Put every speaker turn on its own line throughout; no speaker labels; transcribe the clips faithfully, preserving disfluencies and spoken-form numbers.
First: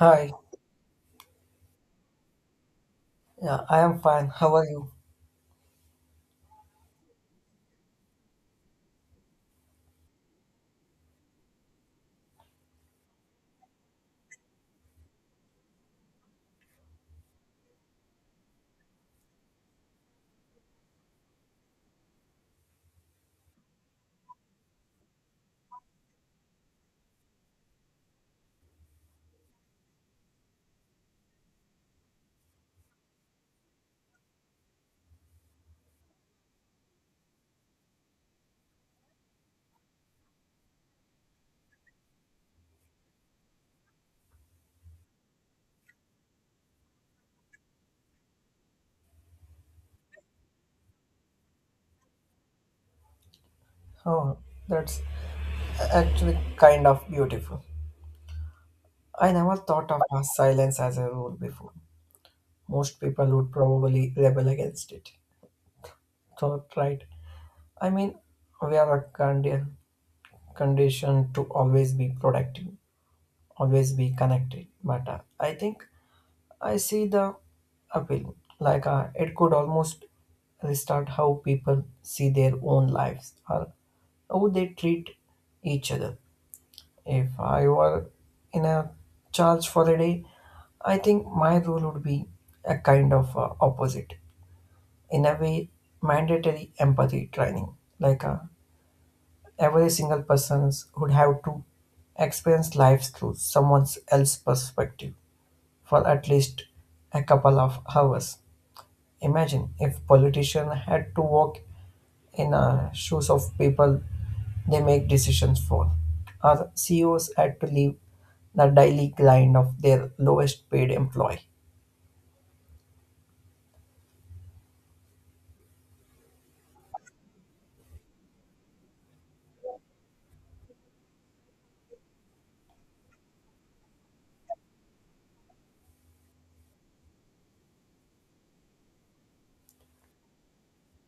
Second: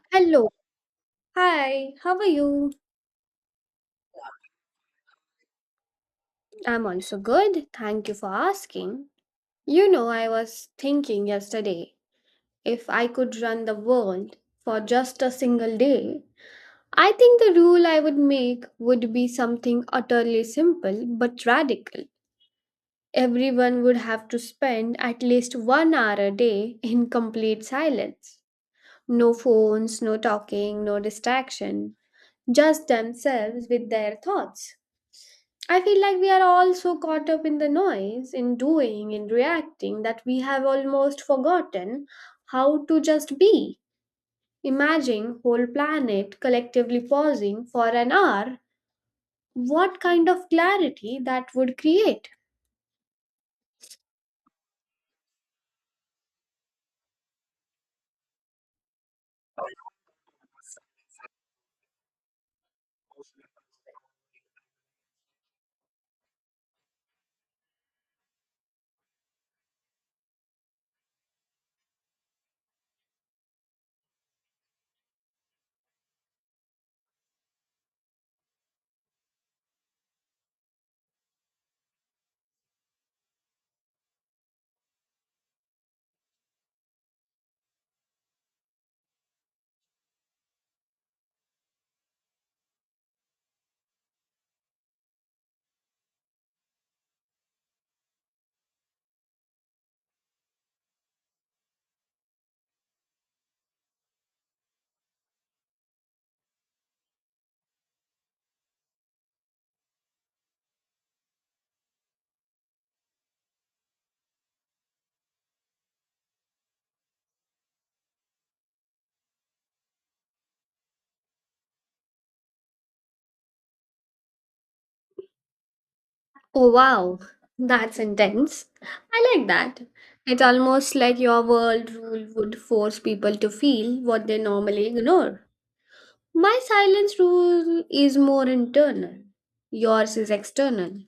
Hi,
Hello. Hi, how are you?
yeah, I am fine. How are you?
I'm also good. Thank you for asking. You know, I was thinking yesterday if I could run the world for just a single day, I think the rule I would make would be something utterly simple but radical. Everyone would have to spend at least one hour a day in complete silence. No phones, no talking, no distraction, just themselves with their thoughts. I feel like we are all so caught up in the noise, in doing, in reacting, that we have almost forgotten how to just be. Imagine whole planet collectively pausing for an hour. What kind of clarity that would create?
Oh, that's actually kind of beautiful. I never thought of a silence as a rule before. Most people would probably rebel against it. Thought right. I mean, we are a condi- conditioned to always be productive, always be connected. But uh, I think I see the appeal. Like uh, it could almost restart how people see their own lives or how they treat each other. If I were in a charge for a day, I think my role would be a kind of uh, opposite. In a way, mandatory empathy training. Like uh, every single person would have to experience life through someone else's perspective for at least a couple of hours. Imagine if politicians had to walk in the shoes of people they make decisions for. Our C E Os had to leave the daily grind of their lowest paid employee.
Oh wow, that's intense. I like that. It's almost like your world rule would force people to feel what they normally ignore. My silence rule is more internal. Yours is external.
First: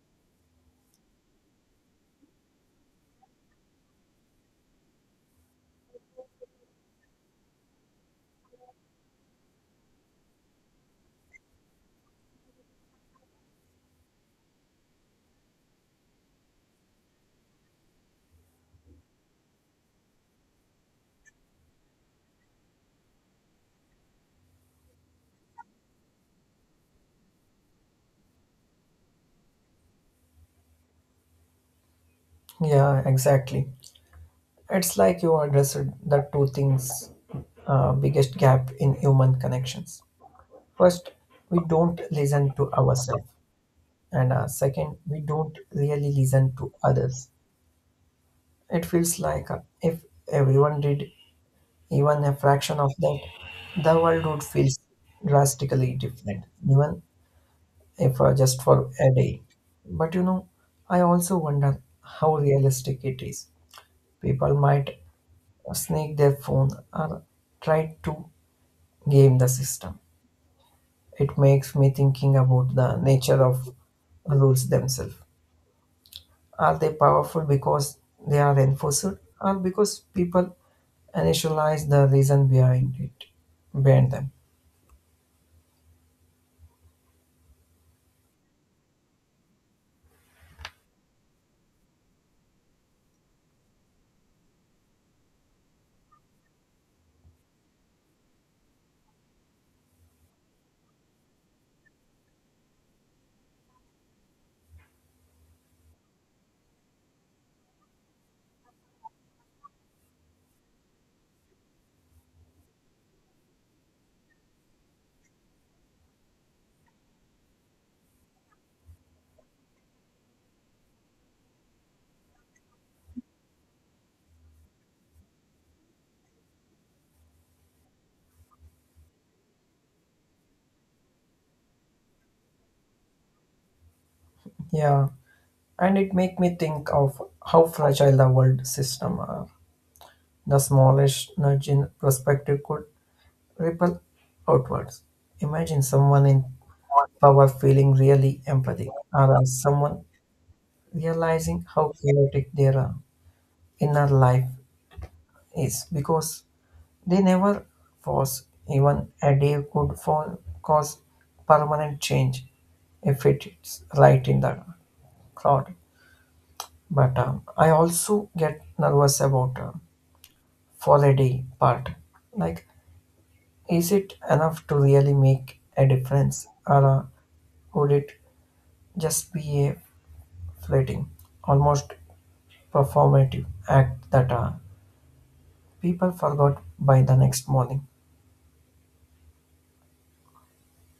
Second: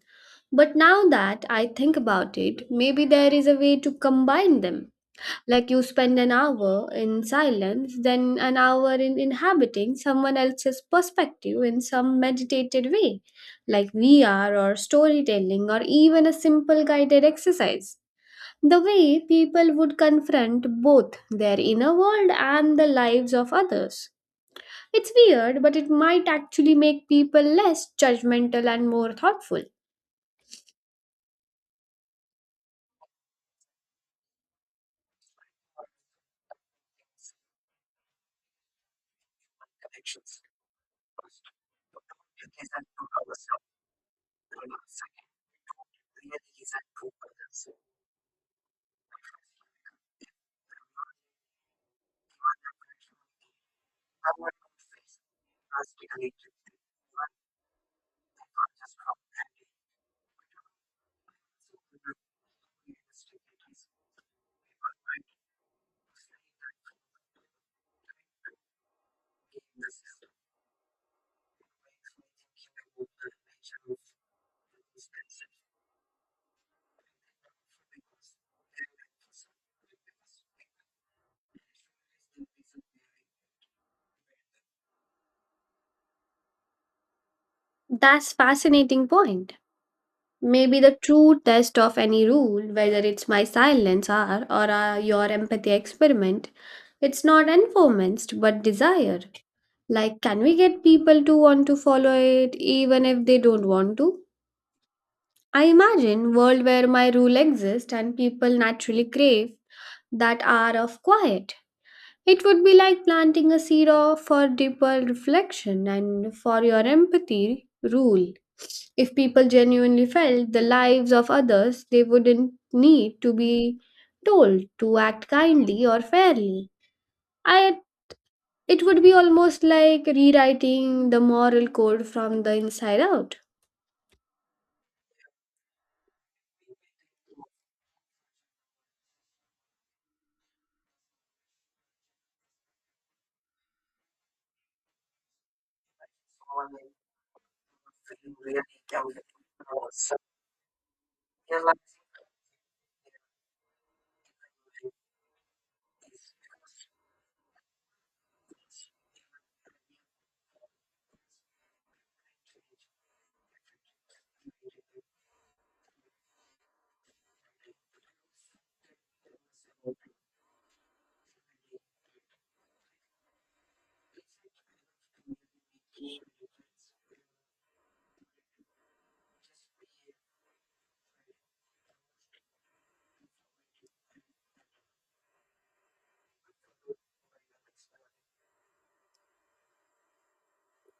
But now that I think about it, maybe there is a way to combine them. Like you spend an hour in silence, then an hour in inhabiting someone else's perspective in some meditated way, like V R or storytelling or even a simple guided exercise. The way people would confront both their inner world and the lives of others. It's weird, but it might actually make people less judgmental and more thoughtful.
Yeah, exactly. It's like you addressed the two things uh, biggest gap in human connections. First, we don't listen to ourselves, and uh, second, we don't really listen to others. It feels like uh, if everyone did even a fraction of that, the world would feel drastically different, even if uh, just for a day. But you know, I also wonder how realistic it is. People might sneak their phone or try to game the system. It makes me thinking about the nature of rules themselves. Are they powerful because they are enforced or because people initialize the reason behind it, behind them?
That's fascinating point. Maybe the true test of any rule, whether it's my silence or or uh, your empathy experiment, it's not informants but desire. Like, can we get people to want to follow it even if they don't want to? I imagine world where my rule exists and people naturally crave that hour of quiet. It would be like planting a seed of- for deeper reflection and for your empathy rule. If people genuinely felt the lives of others, they wouldn't need to be told to act kindly or fairly. I, it would be almost like rewriting the moral code from the inside out.
Yeah. And it make me think of how fragile the world system are. The smallest nudge in perspective could ripple outwards. Imagine someone in power feeling really empathy, or as someone realizing how chaotic their uh, inner life is because they never force even a day could fall, cause permanent change if it's right in the crowd. But um, I also get nervous about uh, for a day part. Like, is it enough to really make a difference, or uh, would it just be a fleeting, almost performative act that uh, people forgot by the next morning?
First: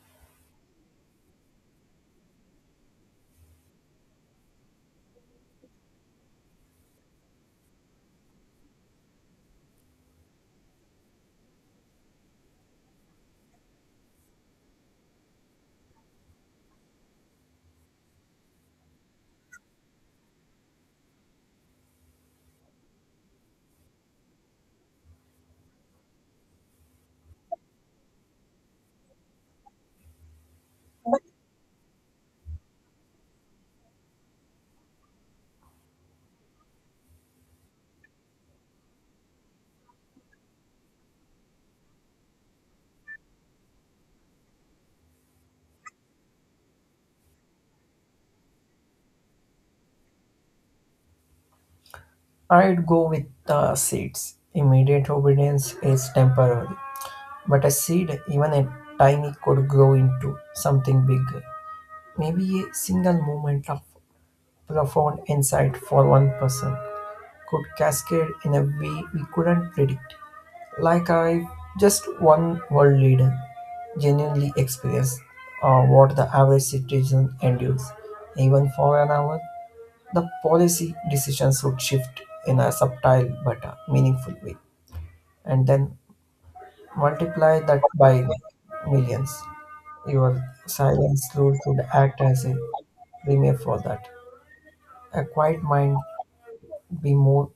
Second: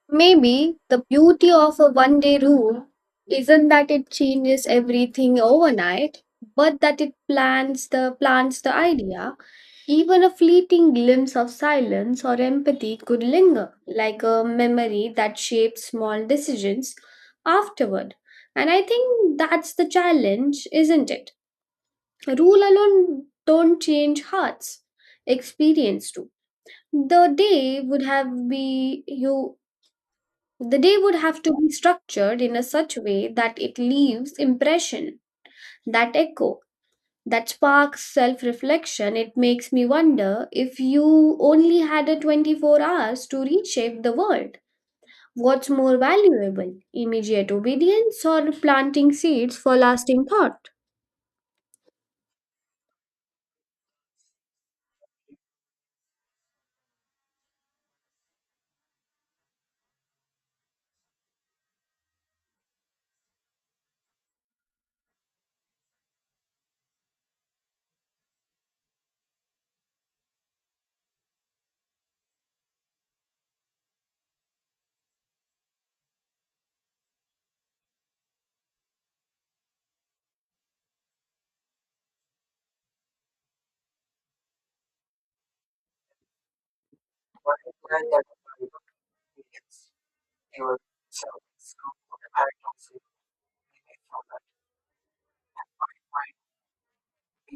Maybe the beauty of a one day rule isn't that it changes everything overnight, but that it plants the plants the idea. Even a fleeting glimpse of silence or empathy could linger, like a memory that shapes small decisions afterward. And I think that's the challenge, isn't it? Rule alone don't change hearts. Experience do. The day would have be you the day would have to be structured in a such way that it leaves impression, that echo, that sparks self-reflection. It makes me wonder if you only had a twenty-four hours to reshape the world. What's more valuable, immediate obedience or planting seeds for lasting thought?
I'd go with the seeds. Immediate obedience is temporary, but a seed, even a tiny, could grow into something bigger. Maybe a single moment of profound insight for one person could cascade in a way we couldn't predict. Like I just one world leader genuinely experienced uh, what the average citizen endures. Even for an hour, the policy decisions would shift in a subtle but uh, meaningful way. And then multiply that by millions. Your silence rule could act as a premier for that. A quiet mind be more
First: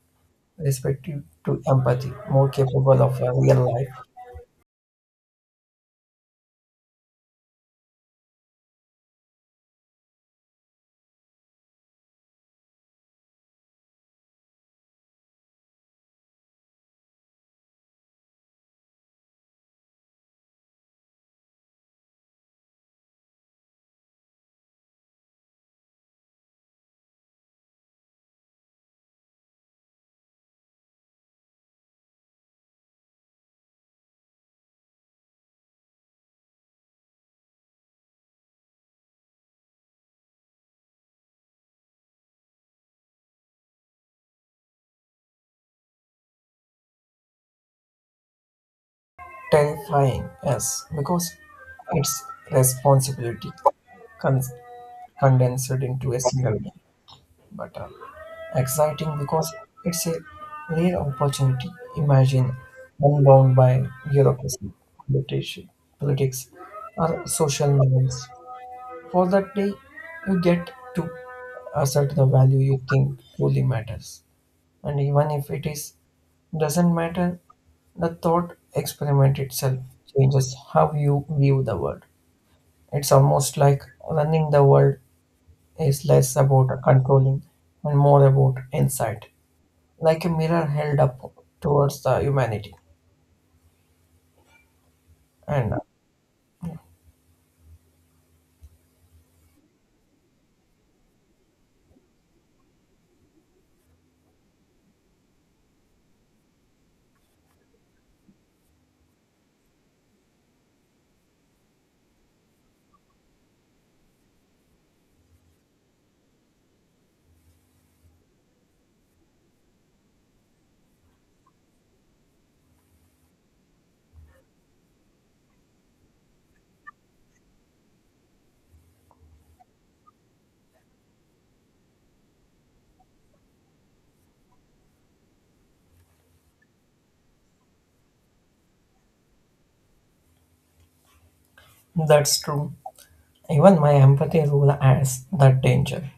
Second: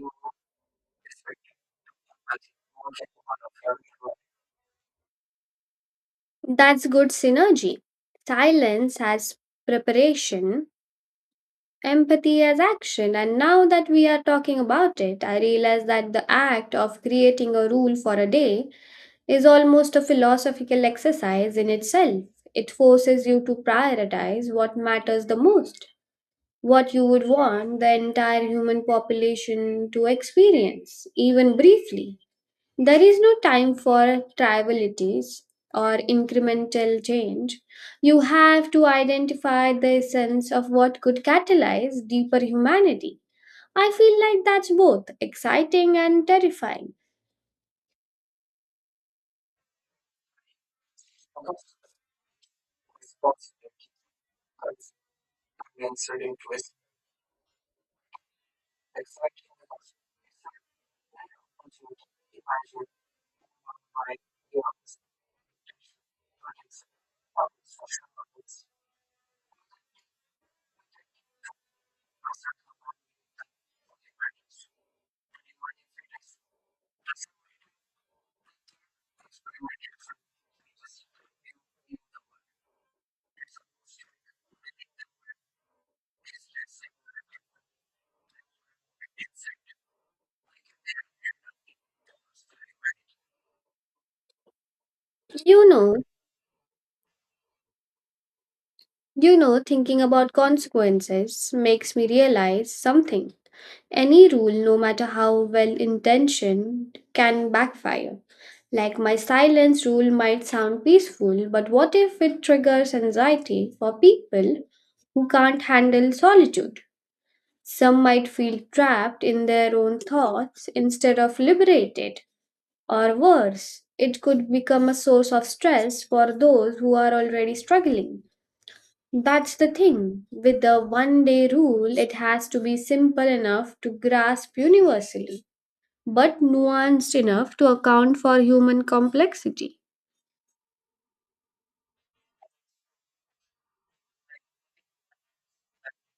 respective to empathy, more capable of a real life.
That's good synergy. Silence as preparation. Empathy as action, and now that we are talking about it, I realize that the act of creating a rule for a day is almost a philosophical exercise in itself. It forces you to prioritize what matters the most, what you would want the entire human population to experience, even briefly. There is no time for trivialities or incremental change. You have to identify the essence of what could catalyze deeper humanity. I feel like that's both exciting and terrifying.
Terrifying, yes, because it's responsibility con- condensed into a single day, but uh, exciting because it's a rare opportunity. Imagine unbound by bureaucracy, politici- politics, or social norms. For that day, you get to assert the value you think truly matters. And even if it is doesn't matter, the thought experiment itself changes how you view the world. It's almost like running the world is less about controlling and more about insight, like a mirror held up towards the humanity.
You
And
know, you know, thinking about consequences makes me realize something. Any rule, no matter how well intentioned, can backfire. Like my silence rule might sound peaceful, but what if it triggers anxiety for people who can't handle solitude? Some might feel trapped in their own thoughts instead of liberated, or worse, it could become a source of stress for those who are already struggling. That's the thing. With the one day rule, it has to be simple enough to grasp universally, but nuanced enough to account for human complexity.
that's true. Even my empathy rule adds that danger.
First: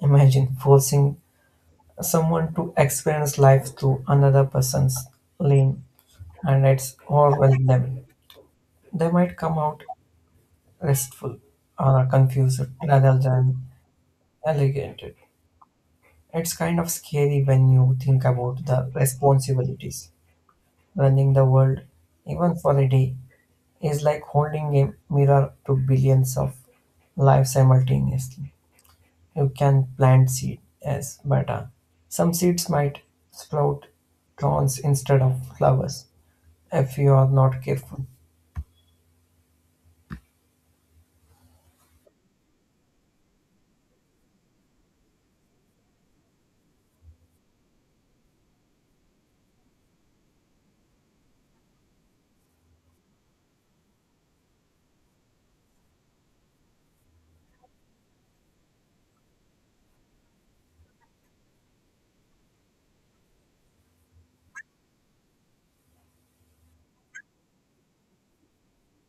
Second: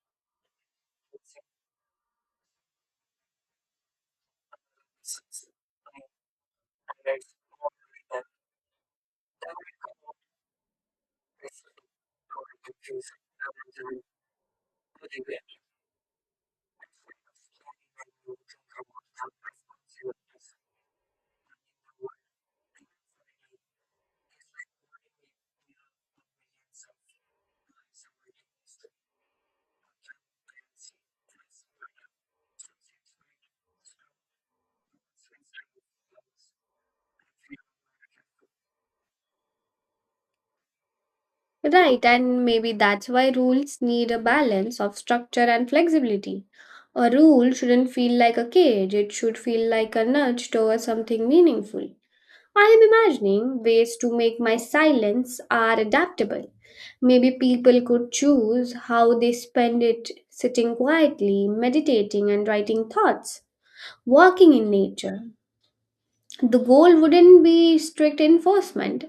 Imagine forcing someone to experience life through another person's lane and it's overwhelming. They might come out restful or confused rather than elegant. It's kind of scary when you think about the responsibilities. Running the world, even for a day, is like holding a mirror to billions of lives simultaneously. You can plant seeds, yes, but uh, some seeds might sprout thorns instead of flowers if you are not careful.
Right, and maybe that's why rules need a balance of structure and flexibility. A rule shouldn't feel like a cage, it should feel like a nudge towards something meaningful. I am imagining ways to make my silence are adaptable. Maybe people could choose how they spend it sitting quietly, meditating and writing thoughts, walking in nature. The goal wouldn't be strict enforcement,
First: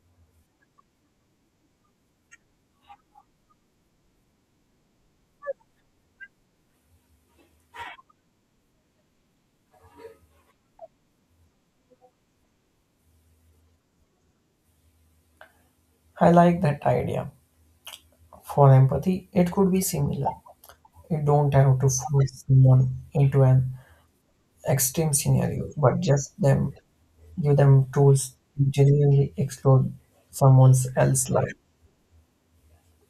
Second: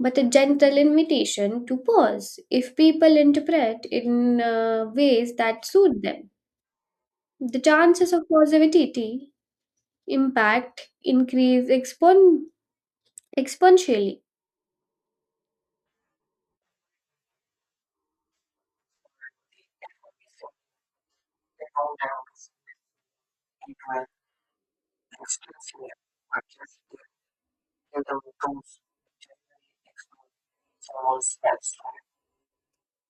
but a gentle invitation to pause if people interpret in uh, ways that suit them. The chances of positivity impact increase expon- exponentially.
I like that idea. For empathy, it could be similar. You don't have to force someone into an extreme scenario, but just them give them tools to genuinely explore someone else's life.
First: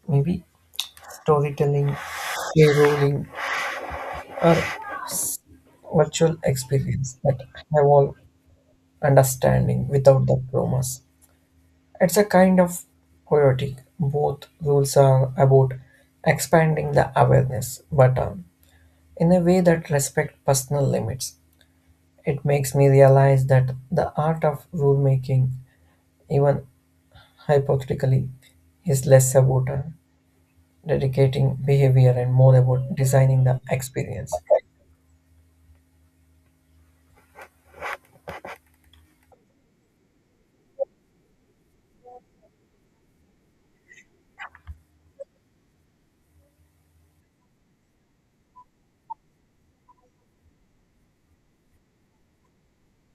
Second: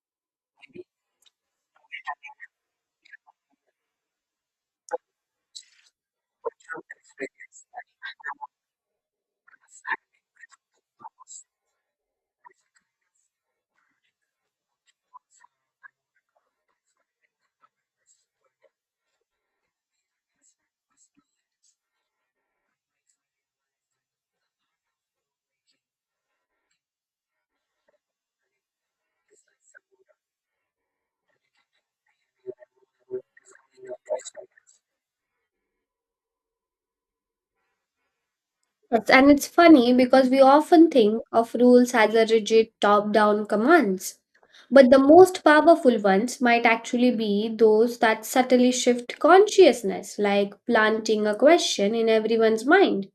Maybe storytelling, caroling, or virtual experience that have all understanding without the promise. It's a kind of poetic. Both rules are about expanding the awareness, but um, in a way that respect personal limits. It makes me realize that the art of rule making, even hypothetically, is less about uh, dedicating behavior and more about designing the experience.
Yes, and it's funny because we often think of rules as a rigid top down commands. But the most powerful ones might actually be those that subtly shift consciousness, like planting a question in everyone's mind.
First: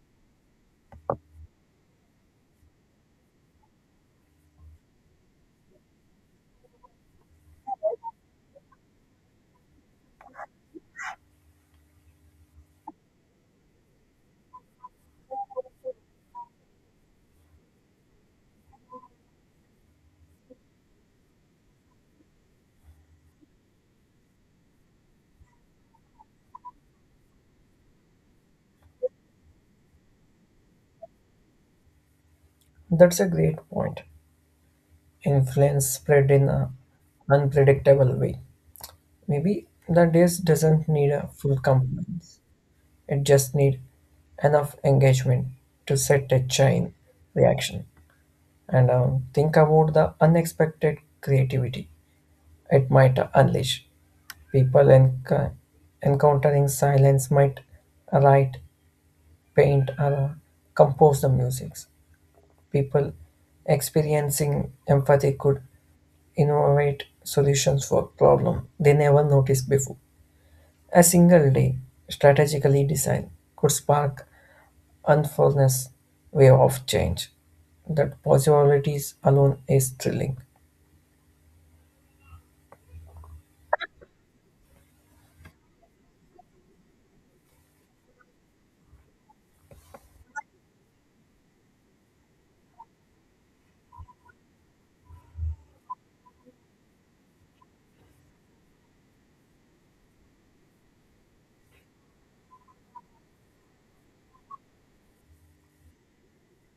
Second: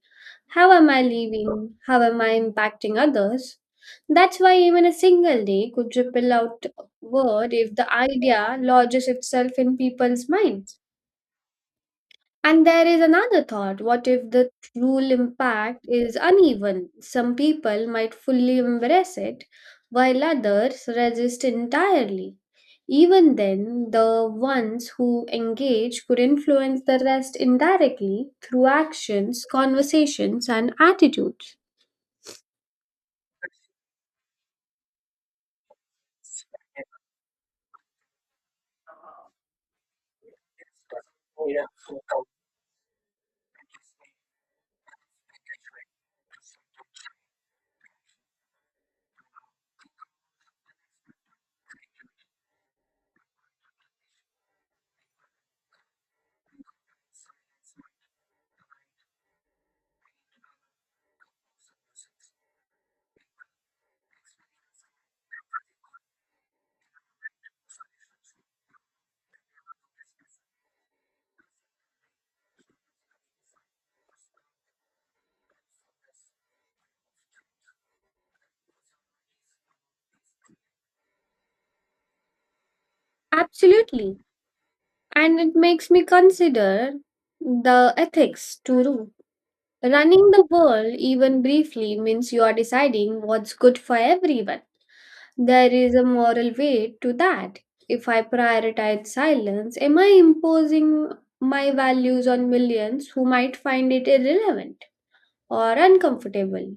How am I living? How am I impacting others? That's why even a single day could ripple out word if the idea lodges itself in people's minds. And there is another thought. What if the true impact is uneven? Some people might fully embrace it, while others resist entirely. Even then, the ones who engage could influence the rest indirectly through actions, conversations, and attitudes.
That's a great point. Influence spread in an unpredictable way. Maybe the days doesn't need a full compliance. It just need enough engagement to set a chain reaction. And um, think about the unexpected creativity it might unleash. People enc- encountering silence might write, paint, or uh, compose the music. People experiencing empathy could innovate solutions for problems they never noticed before. A single day strategically designed could spark unfurlness wave of change. That possibilities alone is thrilling.
Absolutely. And it makes me consider the ethics too. Running the world, even briefly, means you are deciding what's good for everyone. There is a moral weight to that. If I prioritize silence, am I imposing my values on millions who might find it irrelevant or uncomfortable?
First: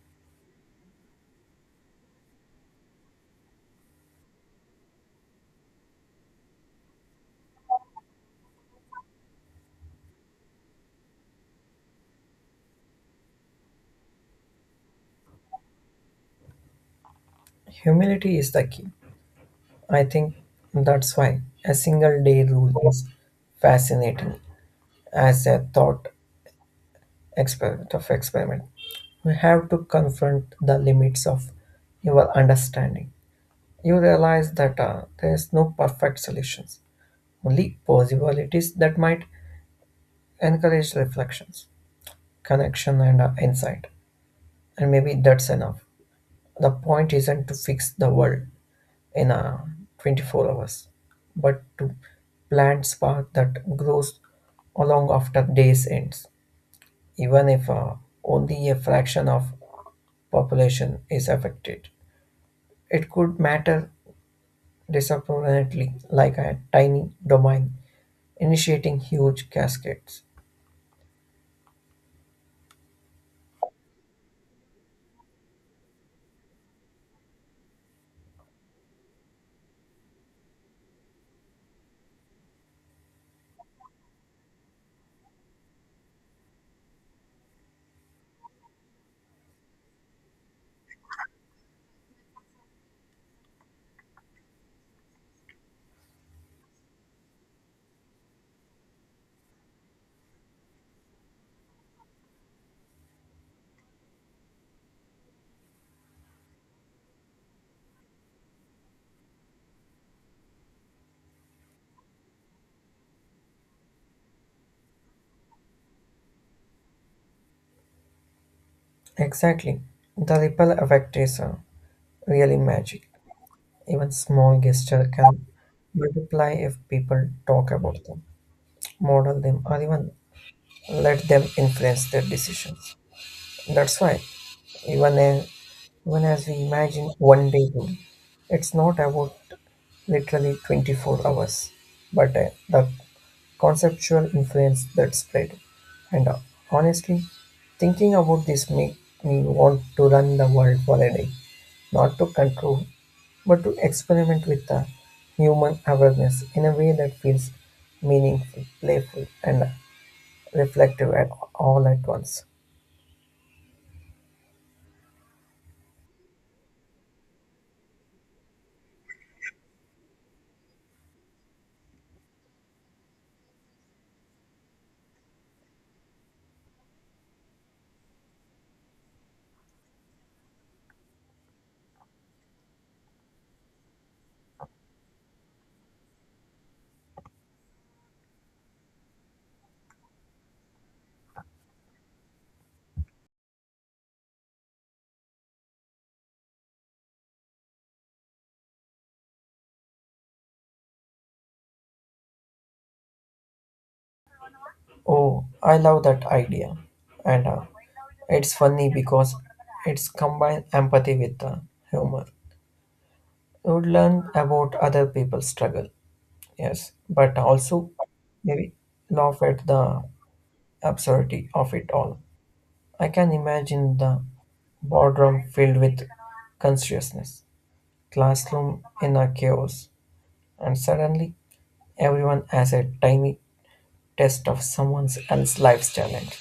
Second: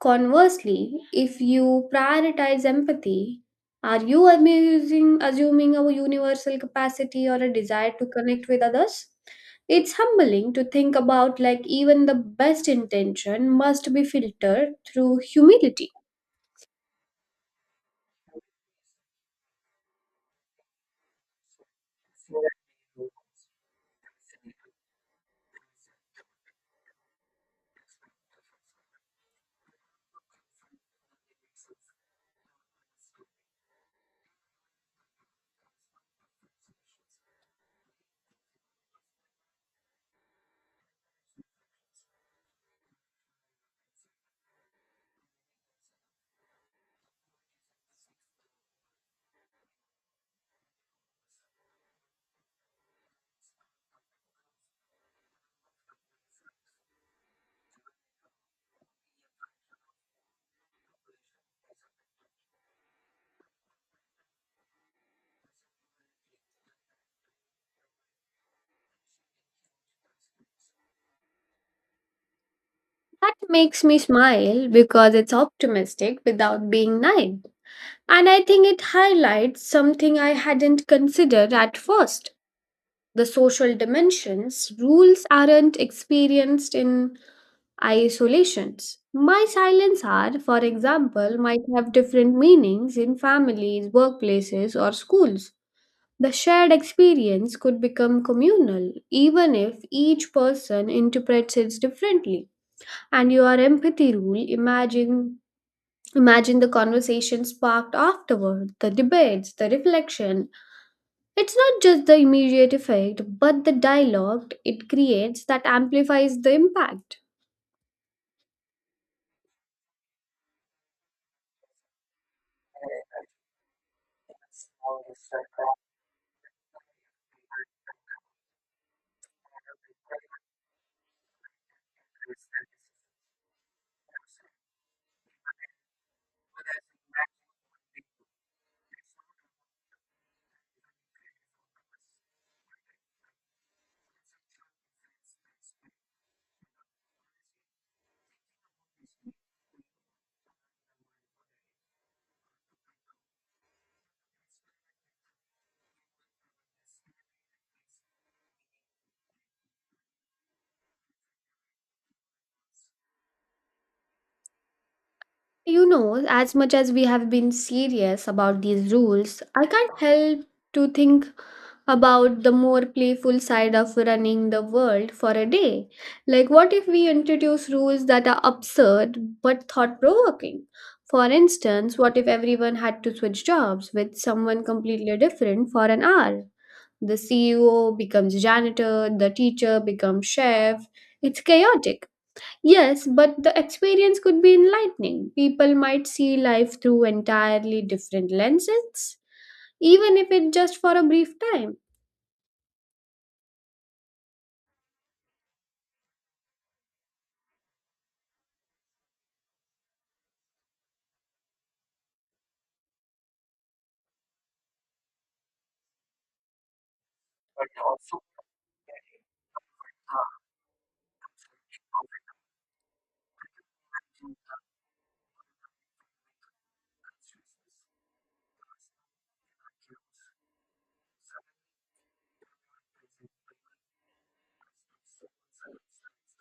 Conversely, if you prioritize empathy, are you amusing, assuming a universal capacity or a desire to connect with others? It's humbling to think about like even the best intention must be filtered through humility.
Humility is the key. I think that's why a single day rule is fascinating as a thought experiment of experiment. We have to confront the limits of your understanding. You realize that uh, there is no perfect solutions, only possibilities that might encourage reflections, connection, and uh, insight. And maybe that's enough. The point isn't to fix the world in uh, twenty-four hours, but to plant spark that grows along after days ends, even if uh, only a fraction of population is affected. It could matter disproportionately, like a tiny domain initiating huge cascades.
That makes me smile because it's optimistic without being naive. And I think it highlights something I hadn't considered at first. The social dimensions, rules aren't experienced in isolations. My silence are, for example, might have different meanings in families, workplaces, or schools. The shared experience could become communal, even if each person interprets it differently. And your empathy rule, imagine imagine the conversation sparked afterward, the debates, the reflection. It's not just the immediate effect, but the dialogue it creates that amplifies the impact.
Exactly. The ripple effect is uh, really magic. Even small gesture can multiply if people talk about them, model them, or even let them influence their decisions. That's why even a, even as we imagine one day rule, it's not about literally twenty-four hours, but uh, the conceptual influence that spread, and uh, honestly, thinking about this makes me want to run the world for a day, not to control, but to experiment with the human awareness in a way that feels meaningful, playful, and reflective at all at once.
You know, as much as we have been serious about these rules, I can't help to think about the more playful side of running the world for a day. Like, what if we introduce rules that are absurd but thought provoking? For instance, what if everyone had to switch jobs with someone completely different for an hour? The C E O becomes janitor, the teacher becomes chef. It's chaotic. Yes, but the experience could be enlightening. People might see life through entirely different lenses, even if it's just for a brief time.
Oh, I love that idea, and uh, it's funny because it's combined empathy with uh, humor. You would learn about other people's struggle. Yes, but also maybe laugh at the absurdity of it all. I can imagine the boardroom filled with consciousness, classroom in a chaos, and suddenly everyone has a tiny test of someone else's life's challenge.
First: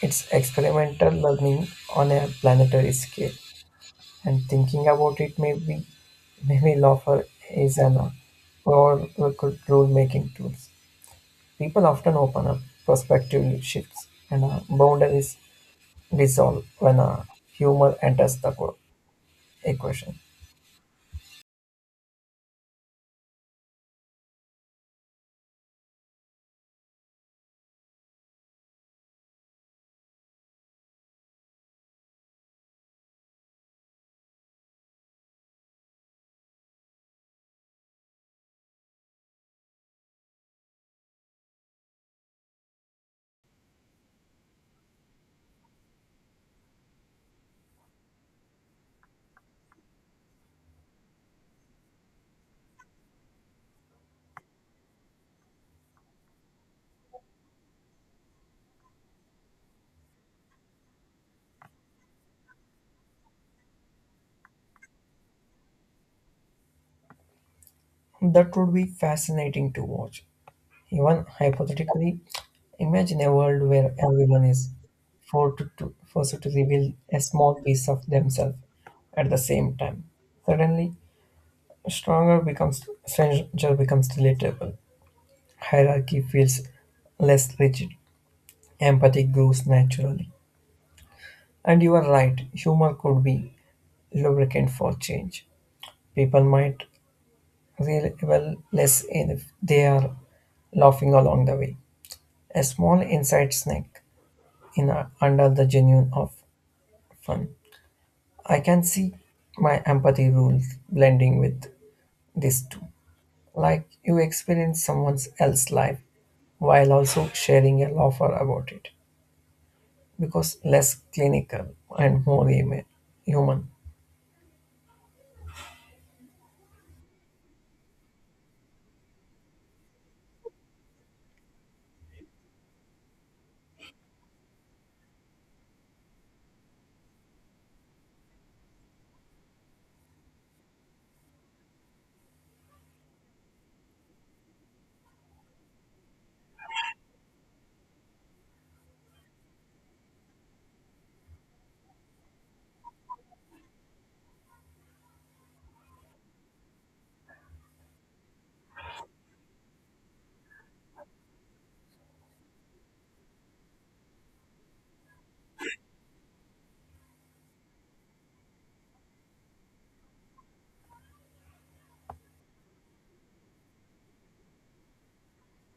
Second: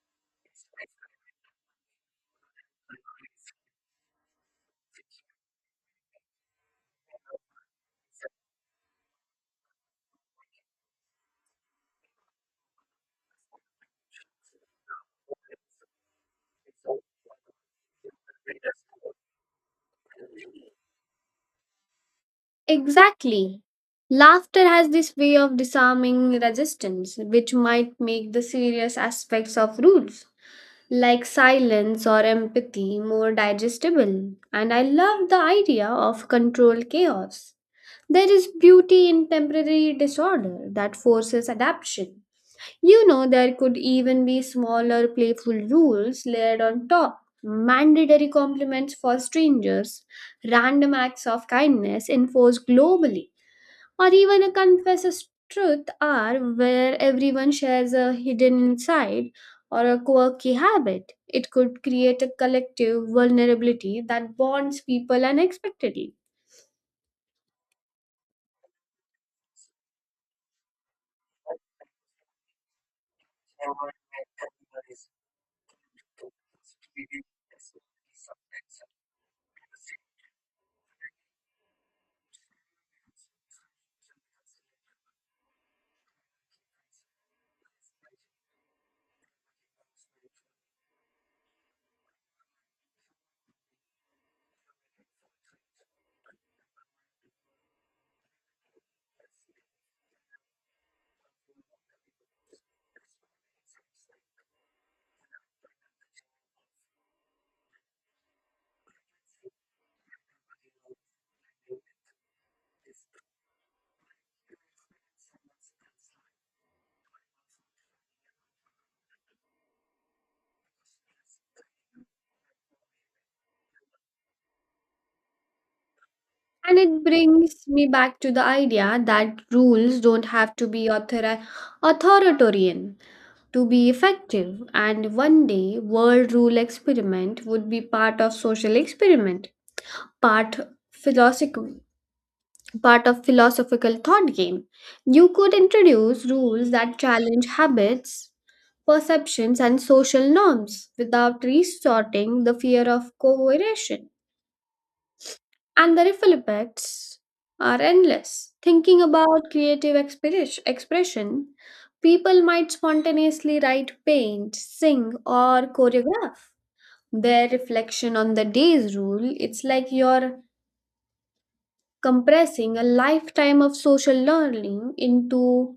It's experimental learning on a planetary scale, and thinking about it maybe maybe laughter is an or could rule making tools. People often open up, perspective shifts, and uh, boundaries dissolve when uh, humor enters the co- equation.
Exactly. Laughter has this way of disarming resistance, which might make the serious aspects of rules, like silence or empathy, more digestible. And I love the idea of controlled chaos. There is beauty in temporary disorder that forces adaptation. You know, there could even be smaller, playful rules layered on top, mandatory compliments for strangers, random acts of kindness enforced globally or even a confesses truth are where everyone shares a hidden insight or a quirky habit. It could create a collective vulnerability that bonds people unexpectedly.
That would be fascinating to watch. Even hypothetically, imagine a world where everyone is forced to, forced to reveal a small piece of themselves at the same time. Suddenly, stronger becomes stranger becomes relatable. Hierarchy feels less rigid. Empathy grows naturally. And you are right, humor could be lubricant for change. People might revel less in if they are laughing along the way. A small inside snack in a, under the genuine of fun. I can see my empathy rules blending with this too. Like you experience someone else's life while also sharing a laugher about it because less clinical and more human. Human.
And it brings me back to the idea that rules don't have to be author- authoritarian to be effective. And one day, world rule experiment would be part of social experiment, part philosophical but a philosophical thought game. You could introduce rules that challenge habits, perceptions, and social norms without resorting the fear of coercion. And the ripple effects are endless. Thinking about creative expres- expression, people might spontaneously write, paint, sing, or choreograph. Their reflection on the day's rule, it's like you're compressing a lifetime of social learning into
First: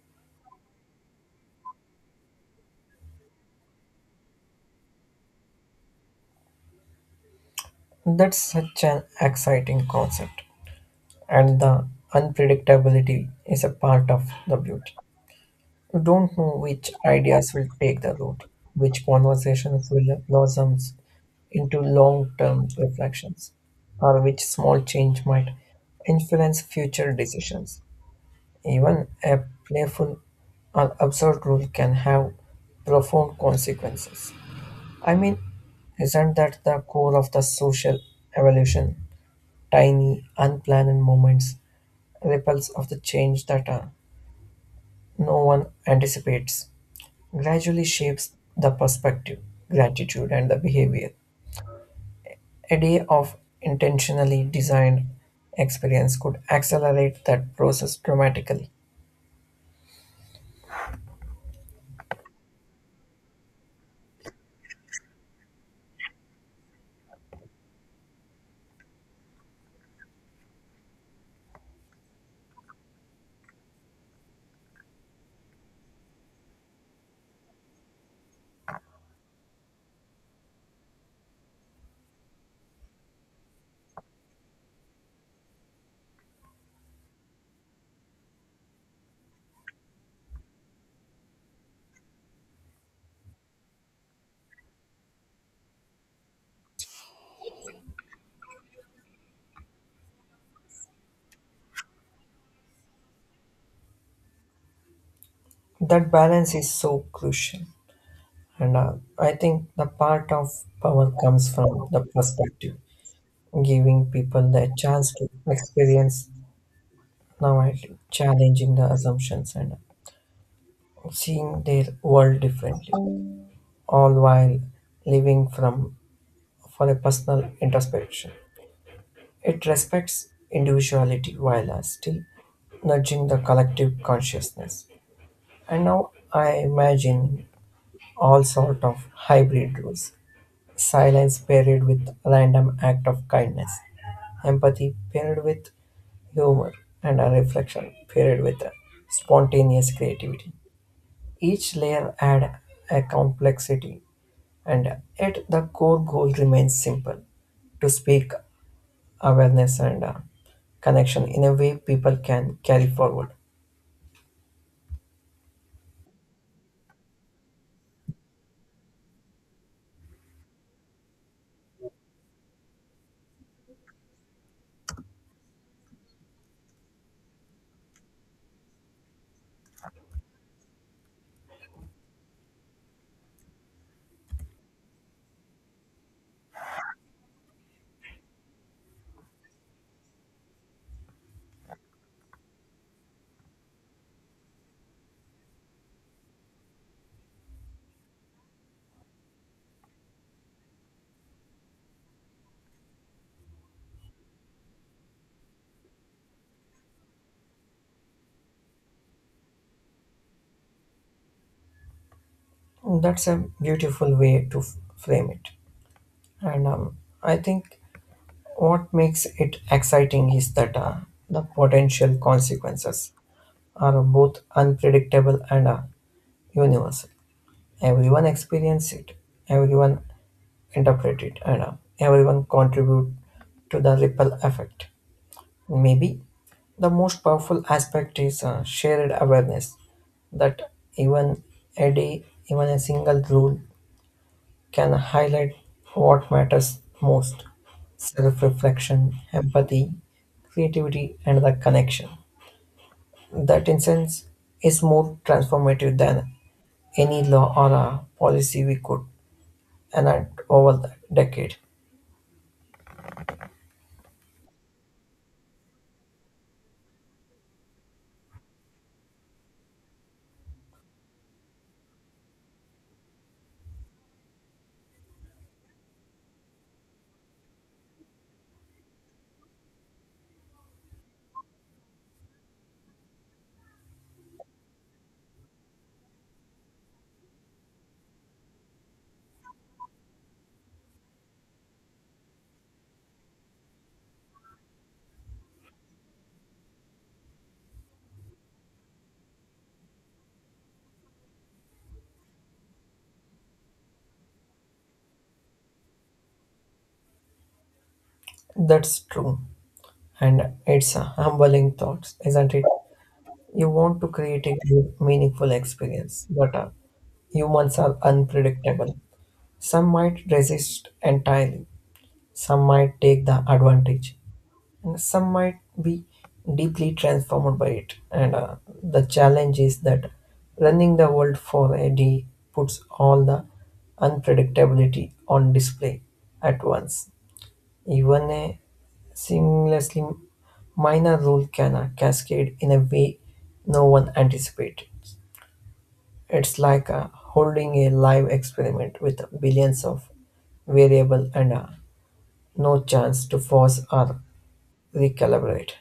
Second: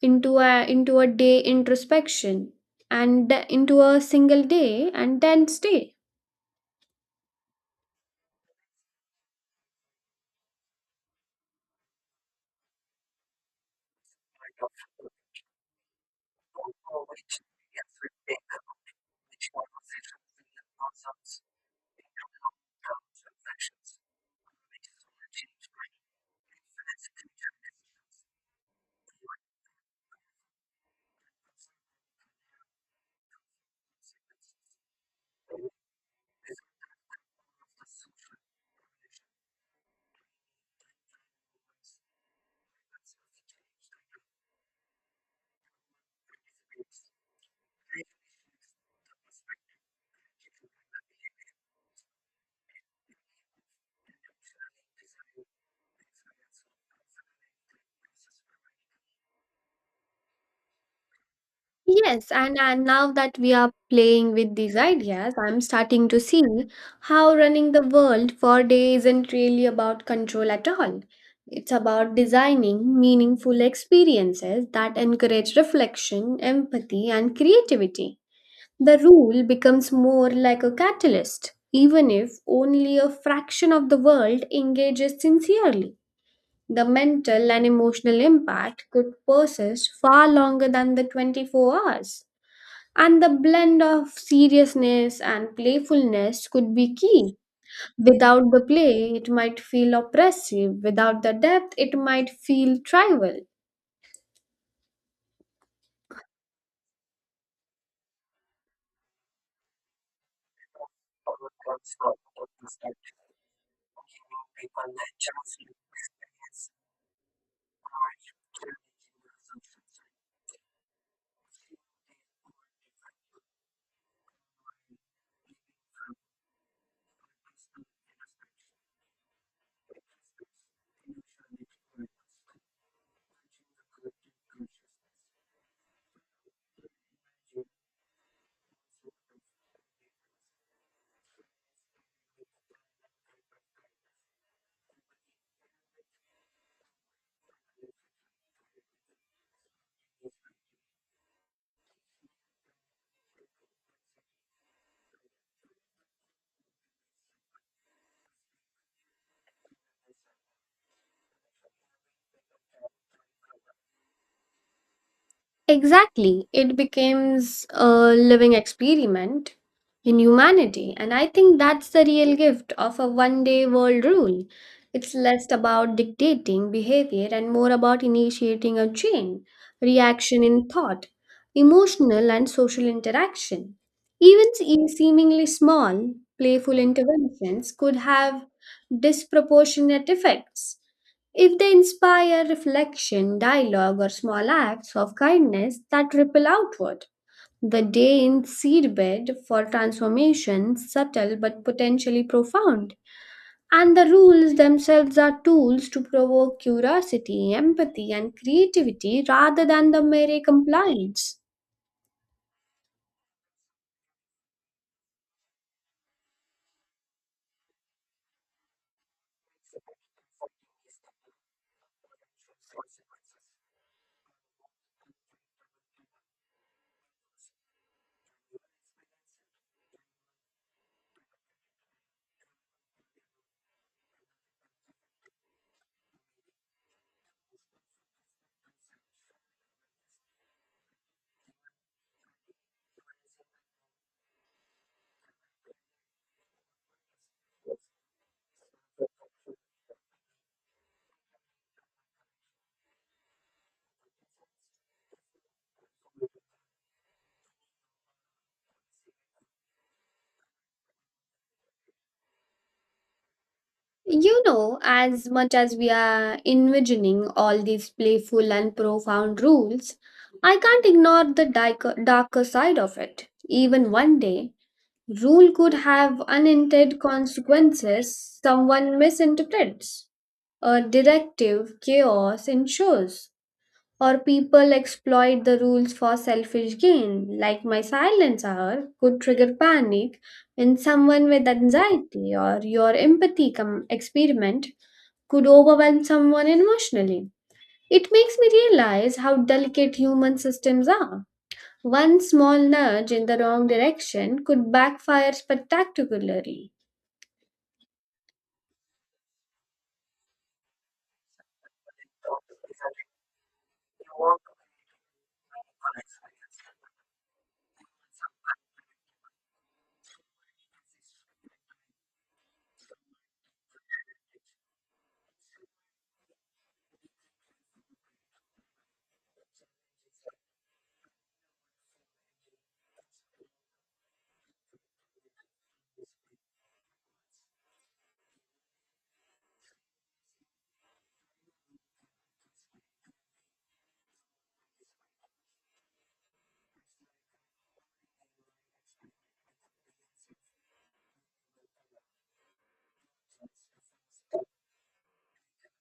into a into a day introspection and th- into a single day and then stay.
That's such an exciting concept. And the unpredictability is a part of the beauty. You don't know which ideas will take the road, which conversations will blossom into long term reflections, or which small change might influence future decisions. Even a playful or absurd rule can have profound consequences. I mean, isn't that the core of the social evolution? Tiny, unplanned moments ripples of the change that uh, no one anticipates gradually shapes the perspective, gratitude, and the behavior. A day of intentionally designed experience could accelerate that process dramatically.
Yes and, and now that we are playing with these ideas, I'm starting to see how running the world for day isn't really about control at all. It's about designing meaningful experiences that encourage reflection empathy and creativity. The rule becomes more like a catalyst. Even if only a fraction of the world engages sincerely, the mental and emotional impact could persist far longer than the twenty-four hours. And the blend of seriousness and playfulness could be key. Without the play, it might feel oppressive. Without the depth, it might feel trivial.
That balance is so crucial, and uh, I think the part of power comes from the perspective, giving people the chance to experience now, challenging the assumptions and seeing their world differently, all while living from for a personal introspection. It respects individuality while uh, still nudging the collective consciousness. And now I imagine all sort of hybrid rules. Silence paired with random act of kindness. Empathy paired with humor and a reflection paired with a spontaneous creativity. Each layer add a complexity. And yet, the core goal remains simple to speak awareness and uh, connection in a way people can carry forward.
Exactly. It becomes a living experiment in humanity. And I think that's the real gift of a one day world rule. It's less about dictating behavior and more about initiating a chain, reaction in thought, emotional and social interaction. Even se- seemingly small, playful interventions could have disproportionate effects. If they inspire reflection, dialogue, or small acts of kindness that ripple outward, the day in seedbed for transformation, subtle but potentially profound. And the rules themselves are tools to provoke curiosity, empathy, and creativity rather than the mere compliance.
That's a beautiful way to f- frame it. And um, I think what makes it exciting is that uh, the potential consequences are both unpredictable and uh, universal. Everyone experiences it, everyone interprets it, and uh, everyone contributes to the ripple effect. Maybe the most powerful aspect is uh, shared awareness that even a day, even a single rule can highlight what matters most self reflection, empathy, creativity, and the connection. That, in sense, is more transformative than any law or a policy we could enact over the decade.
You know, as much as we are envisioning all these playful and profound rules, I can't ignore the darker, darker side of it. Even one day, rule could have unintended consequences someone misinterprets, a directive chaos ensures, or people exploit the rules for selfish gain, like my silence hour could trigger panic in someone with anxiety or your empathy com- experiment could overwhelm someone emotionally. It makes me realize how delicate human systems are. One small nudge in the wrong direction could backfire spectacularly.
That's true, and it's a humbling thought, isn't it? You want to create a good, meaningful experience, but uh, humans are unpredictable. Some might resist entirely, some might take the advantage, and some might be deeply transformed by it. And uh, the challenge is that running the world for a day puts all the unpredictability on display at once. Even a seamlessly minor rule can uh, cascade in a way no one anticipated. It's like uh, holding a live experiment with billions of variable and uh, no chance to pause or recalibrate.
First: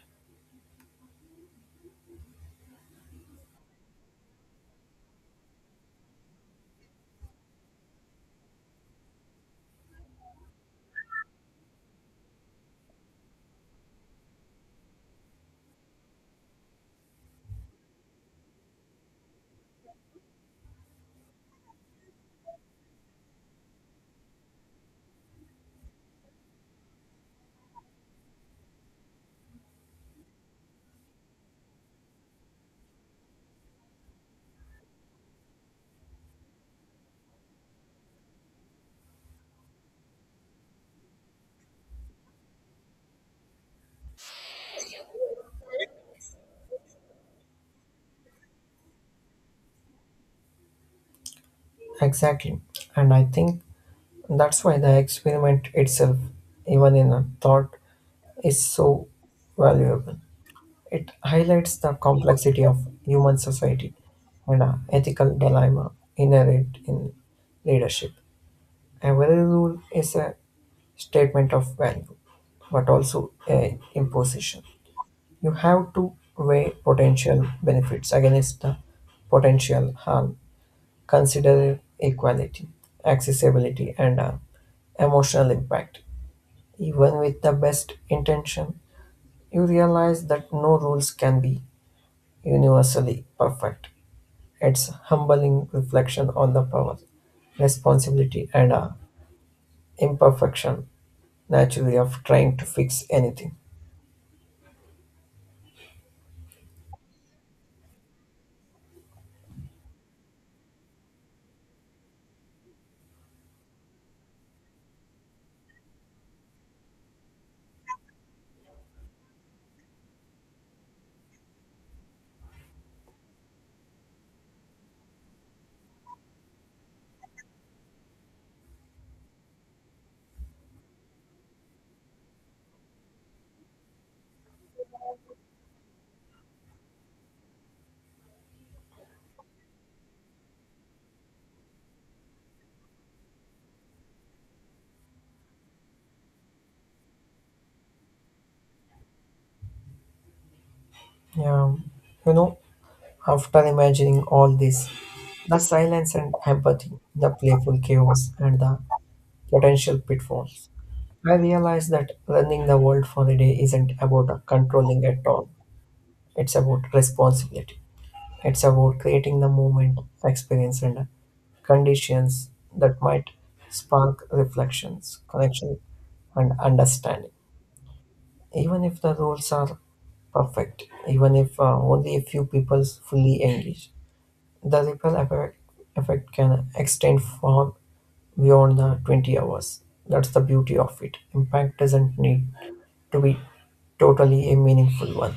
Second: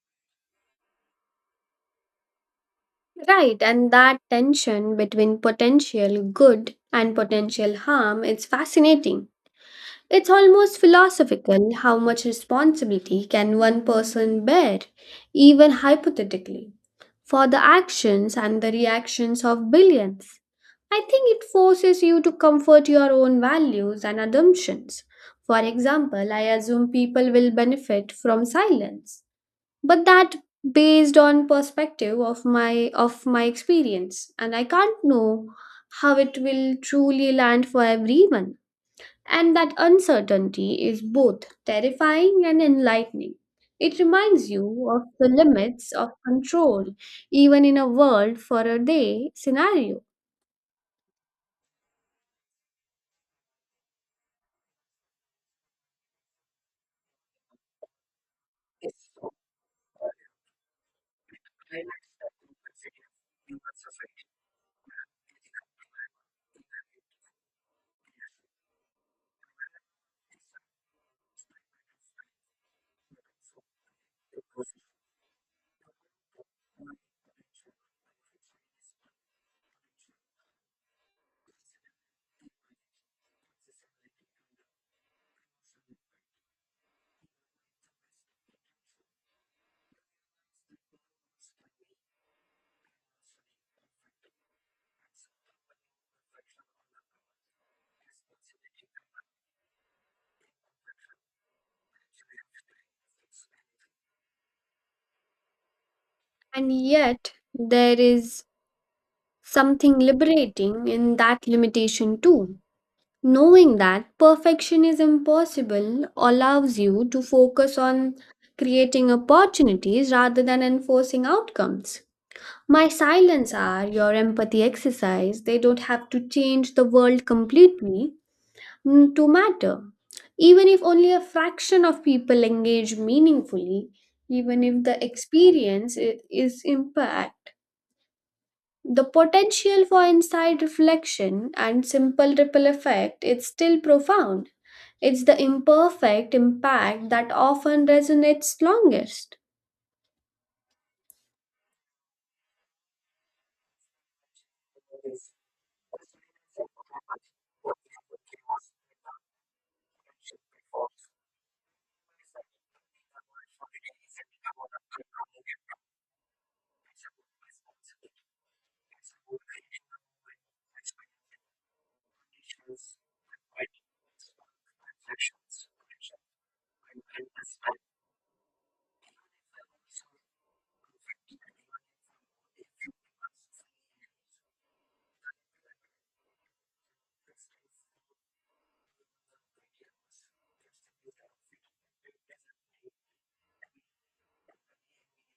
Right, and that tension between potential good and potential harm is fascinating. It's almost philosophical how much responsibility can one person bear, even hypothetically, for the actions and the reactions of billions. I think it forces you to comfort your own values and assumptions. For example, I assume people will benefit from silence, but that based on perspective of my of my experience and I can't know how it will truly land for everyone. And that uncertainty is both terrifying and enlightening. It reminds you of the limits of control even in a world for a day scenario.
Exactly. And I think that's why the experiment itself, even in a thought, is so valuable. It highlights the complexity of human society and uh, ethical dilemma inherent in leadership. Every rule is a statement of value, but also a imposition. You have to weigh potential benefits against the potential harm. Consider equality, accessibility, and uh, emotional impact. Even with the best intention, you realize that no rules can be universally perfect. It's humbling reflection on the power, responsibility, and uh, imperfection naturally of trying to fix anything.
And yet, there is something liberating in that limitation too. Knowing that perfection is impossible allows you to focus on creating opportunities rather than enforcing outcomes. My silence are your empathy exercise. They don't have to change the world completely mm, to matter. Even if only a fraction of people engage meaningfully, even if the experience i- is impact. The potential for inside reflection and simple ripple effect is still profound. It's the imperfect impact that often resonates longest.
Yeah, you know, after imagining all this, the silence and empathy, the playful chaos, and the potential pitfalls. I realized that running the world for a day isn't about controlling at all. It's about responsibility. It's about creating the moment, experience, and conditions that might spark reflections, connection, and understanding. Even if the rules are perfect, even if uh, only a few people fully engage, the ripple effect, effect can extend far beyond the twenty hours. That's the beauty of it. Impact doesn't need to be totally a meaningful one.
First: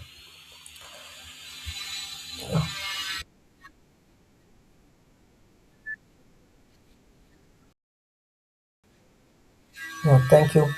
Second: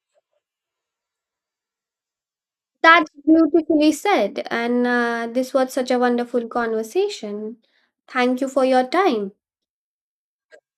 That's beautifully said, and uh, this was such a wonderful conversation. Thank you for your time.
Yeah, thank you.